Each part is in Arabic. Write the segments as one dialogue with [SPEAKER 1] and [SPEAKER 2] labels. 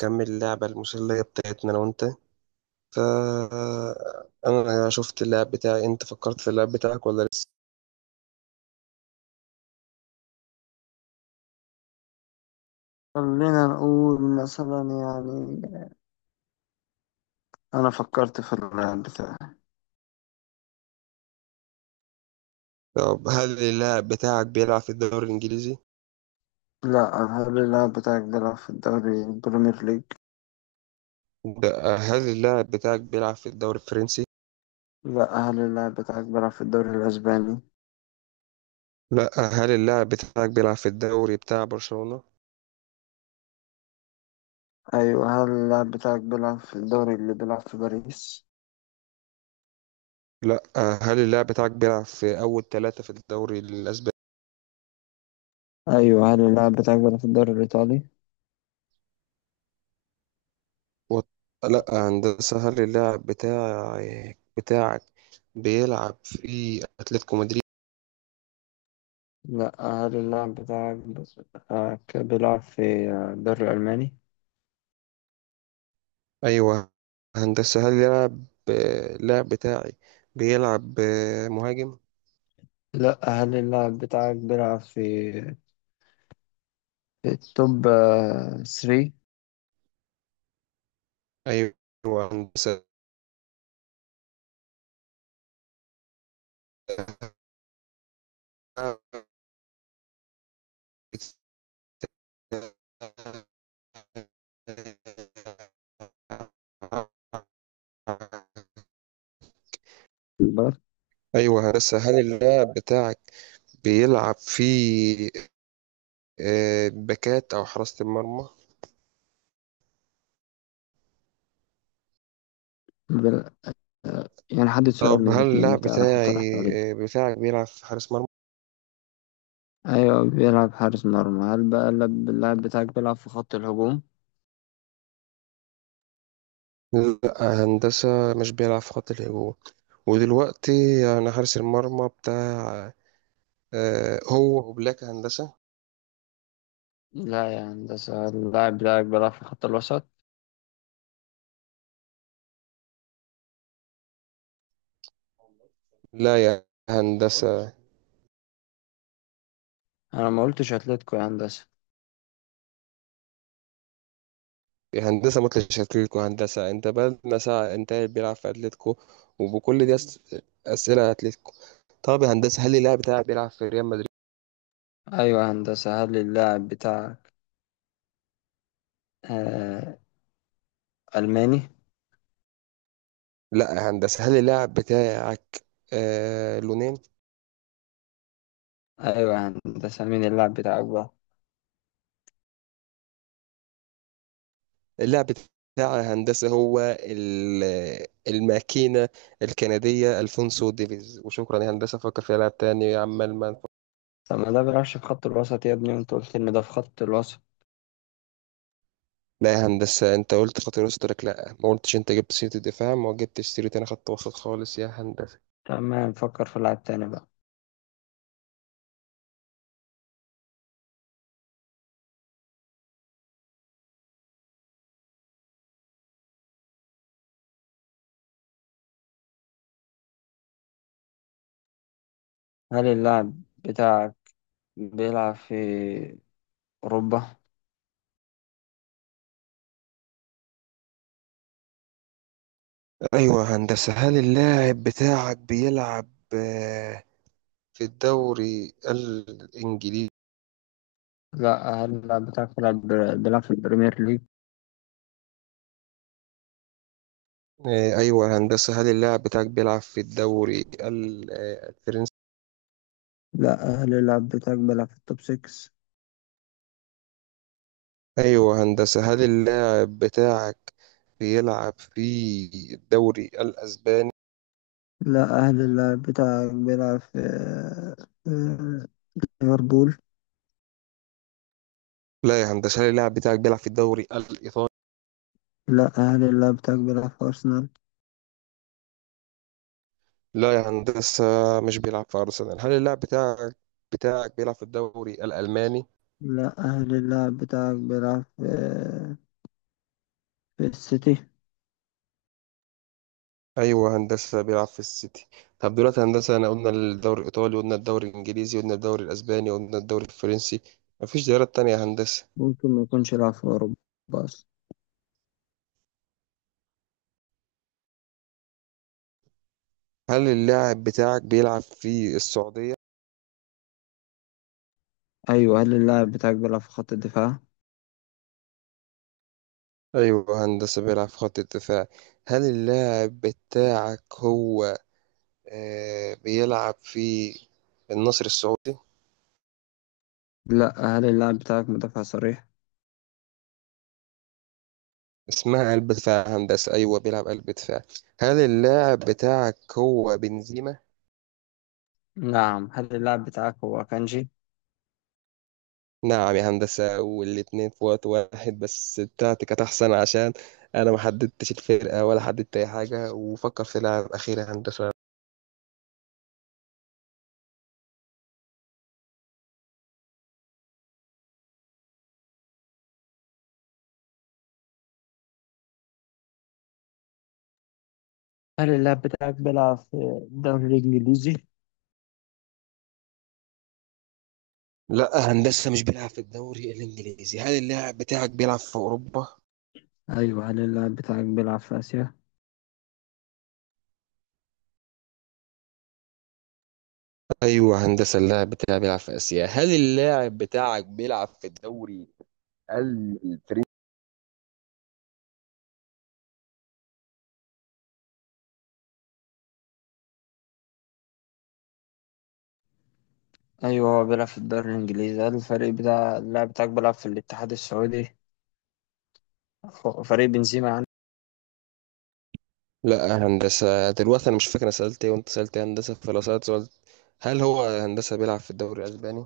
[SPEAKER 1] كمل اللعبة المسلية بتاعتنا أنا وأنت. فأنا شفت اللعب بتاعي، أنت فكرت في اللعب بتاعك ولا لسه؟
[SPEAKER 2] خلينا نقول مثلا انا فكرت في اللاعب بتاعي.
[SPEAKER 1] طب هل اللاعب بتاعك بيلعب في الدوري الإنجليزي؟
[SPEAKER 2] لا، هل اللاعب بتاعك بيلعب في الدوري البريمير ليج؟
[SPEAKER 1] لأ. هل اللاعب بتاعك بيلعب في الدوري الفرنسي؟
[SPEAKER 2] لا، هل اللاعب بتاعك بيلعب في الدوري الاسباني؟
[SPEAKER 1] لأ. هل اللاعب بتاعك بيلعب في الدوري بتاع برشلونة؟
[SPEAKER 2] ايوه، هل اللاعب بتاعك بيلعب في الدوري اللي بيلعب في باريس؟
[SPEAKER 1] لأ. هل اللاعب بتاعك بيلعب في أول ثلاثة في الدوري الأسباني؟
[SPEAKER 2] ايوه، هل اللاعب بتاعك بيلعب في الدوري الايطالي؟
[SPEAKER 1] و- لأ هندسة، هل اللاعب بتاعك بيلعب في أتلتيكو مدريد؟
[SPEAKER 2] لا، هل اللاعب بتاعك بيلعب في الدوري الالماني؟
[SPEAKER 1] ايوه هندسة. هل يلعب اللاعب بتاعي بيلعب مهاجم.
[SPEAKER 2] لا، هل اللاعب بتاعك بيلعب في التوب 3؟
[SPEAKER 1] ايوه هندسة. ايوه هندسة، هل اللاعب بتاعك بيلعب في باكات او حراسة المرمى؟
[SPEAKER 2] يعني حدد سؤال من
[SPEAKER 1] طب هل
[SPEAKER 2] الاتنين
[SPEAKER 1] اللاعب
[SPEAKER 2] انت
[SPEAKER 1] بتاعي
[SPEAKER 2] هتطرح عليه.
[SPEAKER 1] آه، بتاعك بيلعب في حارس مرمى؟
[SPEAKER 2] ايوه بيلعب حارس مرمى، هل بقى اللاعب بتاعك بيلعب في خط الهجوم؟
[SPEAKER 1] لا هندسة، مش بيلعب في خط الهجوم. ودلوقتي يعني حارس المرمى بتاع هو وبلاك هندسة.
[SPEAKER 2] لا يا هندسة، اللاعب بتاعك بيلعب في خط الوسط.
[SPEAKER 1] لا يا هندسة.
[SPEAKER 2] انا ما قلتش اتلتيكو يا هندسة.
[SPEAKER 1] يا هندسة ما تطلعش أتلتيكو. هندسة أنت بقالنا ساعة أنت قاعد بيلعب في أتلتيكو، وبكل أسئلة أتلتيكو. طب يا هندسة هل اللاعب بتاعك بيلعب في ريال مدريد؟
[SPEAKER 2] ايوه يا هندسة، هل اللاعب بتاعك آه الماني؟
[SPEAKER 1] لا يا هندسة. هل اللاعب بتاعك لونين؟
[SPEAKER 2] ايوه يا هندسة، مين اللاعب بتاعك بقى؟
[SPEAKER 1] اللاعب بتاع هندسة هو الماكينة الكندية ألفونسو ديفيز، وشكرا يا هندسة. فكر في لاعب تاني عمال ما
[SPEAKER 2] طب ما ده بيلعبش في خط الوسط يا ابني، وانت قلت ان ده في خط الوسط.
[SPEAKER 1] لا يا هندسة. انت قلت خط الوسط، قلت لك لا، ما قلتش انت جبت سيرة الدفاع، ما جبتش سيرة، انا خط وسط خالص يا هندسة.
[SPEAKER 2] تمام، نفكر في لاعب تاني بقى. هل اللاعب بتاعك بيلعب في اوروبا؟
[SPEAKER 1] ايوه يا هندسة، هل اللاعب بتاعك بيلعب آه، في الدوري الانجليزي؟
[SPEAKER 2] لا، هل اللاعب بتاعك بيلعب في البريمير ليج؟
[SPEAKER 1] ايوه يا هندسة. هل اللاعب بتاعك بيلعب في الدوري الفرنسي؟
[SPEAKER 2] لا، هل اللاعب بتاعك بيلعب في التوب 6؟
[SPEAKER 1] ايوه يا هندسة. هل اللاعب بتاعك بيلعب في الدوري الاسباني؟
[SPEAKER 2] لا، هل اللاعب بتاعك بيلعب في آه، ليفربول؟
[SPEAKER 1] لا يا هندسة. هل اللاعب بتاعك بيلعب في الدوري الايطالي؟
[SPEAKER 2] لا، هل اللاعب بتاعك بيلعب في أرسنال؟
[SPEAKER 1] لا يا هندسة، مش بيلعب في أرسنال. هل اللاعب بتاعك بيلعب في الدوري الألماني؟
[SPEAKER 2] لا، هل اللاعب بتاعك بيلعب في في السيتي؟
[SPEAKER 1] أيوة هندسة، بيلعب في السيتي. طب دلوقتي هندسة، أنا قلنا الدوري الإيطالي، قلنا الدوري الإنجليزي، قلنا الدوري الأسباني، قلنا الدوري الفرنسي. مفيش دوريات تانية يا هندسة.
[SPEAKER 2] ممكن ما يكونش لاعب في أوروبا أصلا.
[SPEAKER 1] هل اللاعب بتاعك بيلعب في السعودية؟
[SPEAKER 2] أيوة، هل اللاعب بتاعك بيلعب في خط الدفاع؟
[SPEAKER 1] أيوة هندسة، بيلعب في خط الدفاع. هل اللاعب بتاعك هو بيلعب في النصر السعودي؟
[SPEAKER 2] لا، هل اللاعب بتاعك مدافع صريح؟
[SPEAKER 1] اسمها قلب دفاع يا هندسة، أيوة بيلعب قلب دفاع. هل اللاعب بتاعك هو بنزيما؟
[SPEAKER 2] نعم، هل اللاعب بتاعك هو كانجي؟
[SPEAKER 1] نعم يا هندسة، والاتنين في وقت واحد، بس بتاعتي كانت أحسن عشان أنا ما حددتش الفرقة ولا حددت أي حاجة. وفكر في لاعب أخير يا هندسة.
[SPEAKER 2] هل اللاعب بتاعك بيلعب في الدوري الإنجليزي؟
[SPEAKER 1] لا هندسة، مش بيلعب في الدوري الإنجليزي. هل اللاعب بتاعك بيلعب في أوروبا؟
[SPEAKER 2] ايوه، هل اللاعب بتاعك بيلعب في اسيا؟
[SPEAKER 1] أيوة هندسة، اللاعب بتاعي بيلعب في آسيا. هل اللاعب بتاعك بيلعب في الدوري ال-
[SPEAKER 2] أيوه هو بيلعب في الدوري الإنجليزي، هل الفريق بتاع اللاعب بتاعك بيلعب في الاتحاد السعودي؟ فريق بنزيما يعني.
[SPEAKER 1] لا هندسة، دلوقتي أنا مش فاكر أنا سألت إيه وأنت سألت إيه يا هندسة. فلو سألت سؤال، هل هو هندسة بيلعب في الدوري الأسباني؟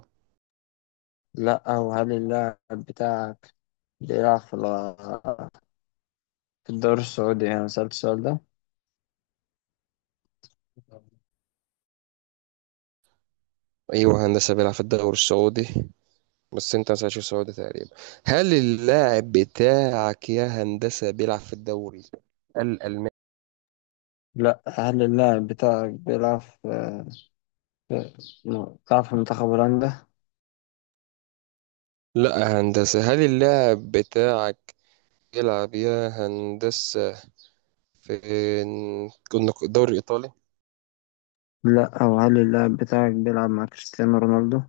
[SPEAKER 2] لأ، وهل اللاعب بتاعك بيلعب في في الدوري السعودي؟ أنا سألت السؤال ده.
[SPEAKER 1] أيوه هندسة، بيلعب في الدوري السعودي، بس أنت ما سألتش السعودي تقريبا. هل اللاعب بتاعك يا هندسة بيلعب في الدوري الألماني؟
[SPEAKER 2] لأ، هل اللاعب بتاعك بيلعب في- بيلعب في منتخب هولندا؟
[SPEAKER 1] لا هندسة. هل اللاعب بتاعك يلعب يا هندسة في كنا الدوري الإيطالي؟
[SPEAKER 2] لا، او هل اللاعب بتاعك بيلعب مع كريستيانو رونالدو؟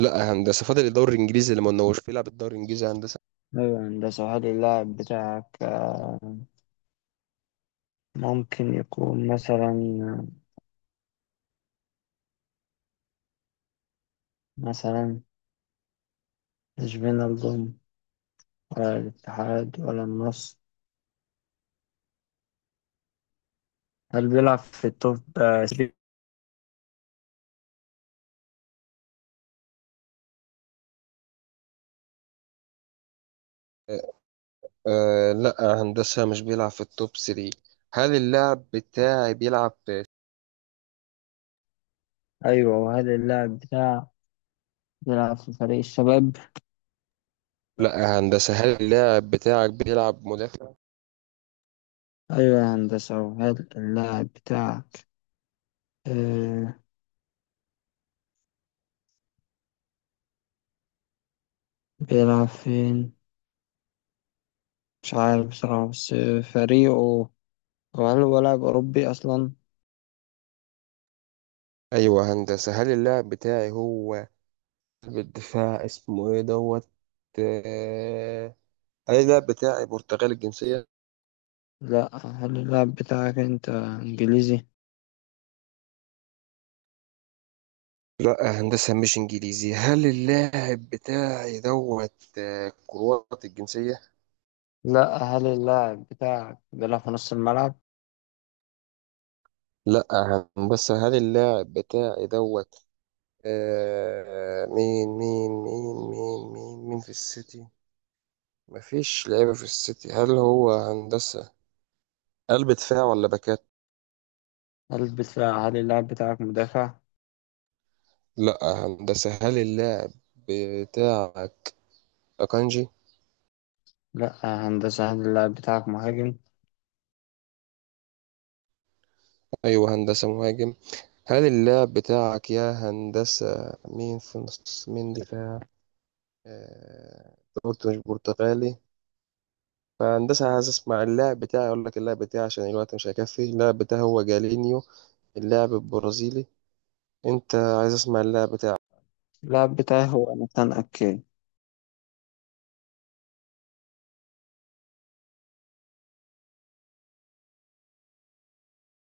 [SPEAKER 1] لا هندسة، فاضل الدوري الإنجليزي اللي ما قلناهوش بيلعب الدوري الإنجليزي يا هندسة.
[SPEAKER 2] أيوة يا هندسة، هل اللاعب بتاعك ممكن يكون، مثلا، مش بين الظلم ولا الاتحاد ولا النصر؟ هل بيلعب في التوب 3؟
[SPEAKER 1] آه لا هندسة، مش بيلعب في التوب 3. هل اللاعب بتاعي بيلعب
[SPEAKER 2] أيوة، وهل اللاعب بتاعك بيلعب في فريق الشباب؟ لا.
[SPEAKER 1] لا يا هندسة. هل اللاعب بتاعك بيلعب مدافع؟
[SPEAKER 2] أيوة يا هندسة، وهل اللاعب بتاعك آه بيلعب فين؟ مش عارف بصراحة بس فريقه، وهل هو لاعب أوروبي أصلا؟
[SPEAKER 1] أيوة يا هندسة. هل اللاعب بتاعي هو بالدفاع اسمه إيه دوت آه، هل اللاعب بتاعي برتغالي الجنسية؟
[SPEAKER 2] لا، هل اللاعب بتاعك أنت إنجليزي؟
[SPEAKER 1] لا يا هندسة، مش إنجليزي. هل اللاعب بتاعي دوت كرواتي الجنسية؟
[SPEAKER 2] لا، هل اللاعب بتاعك بيلعب في نص الملعب؟
[SPEAKER 1] لا يا هندسة. هل اللاعب بتاعي دوت مين في السيتي؟ مفيش لعيبة في السيتي. هل هو هندسة قلب دفاع ولا باك؟
[SPEAKER 2] هل اللاعب بتاعك مدافع؟
[SPEAKER 1] لا هندسة. هل اللاعب بتاعك أكانجي؟
[SPEAKER 2] لا هندسة، هل اللاعب بتاعك مهاجم؟
[SPEAKER 1] أيوه هندسة، مهاجم. هل اللاعب بتاعك يا هندسة مين في نص مين دفاع؟ أنت قلت مش برتغالي. فهندسة عايز أسمع اللاعب بتاعي، أقول لك اللاعب بتاعي عشان الوقت مش هيكفي. اللاعب بتاعي هو جالينيو اللاعب البرازيلي. أنت عايز أسمع اللاعب بتاعك؟
[SPEAKER 2] اللاعب بتاعي هو نتان أكي.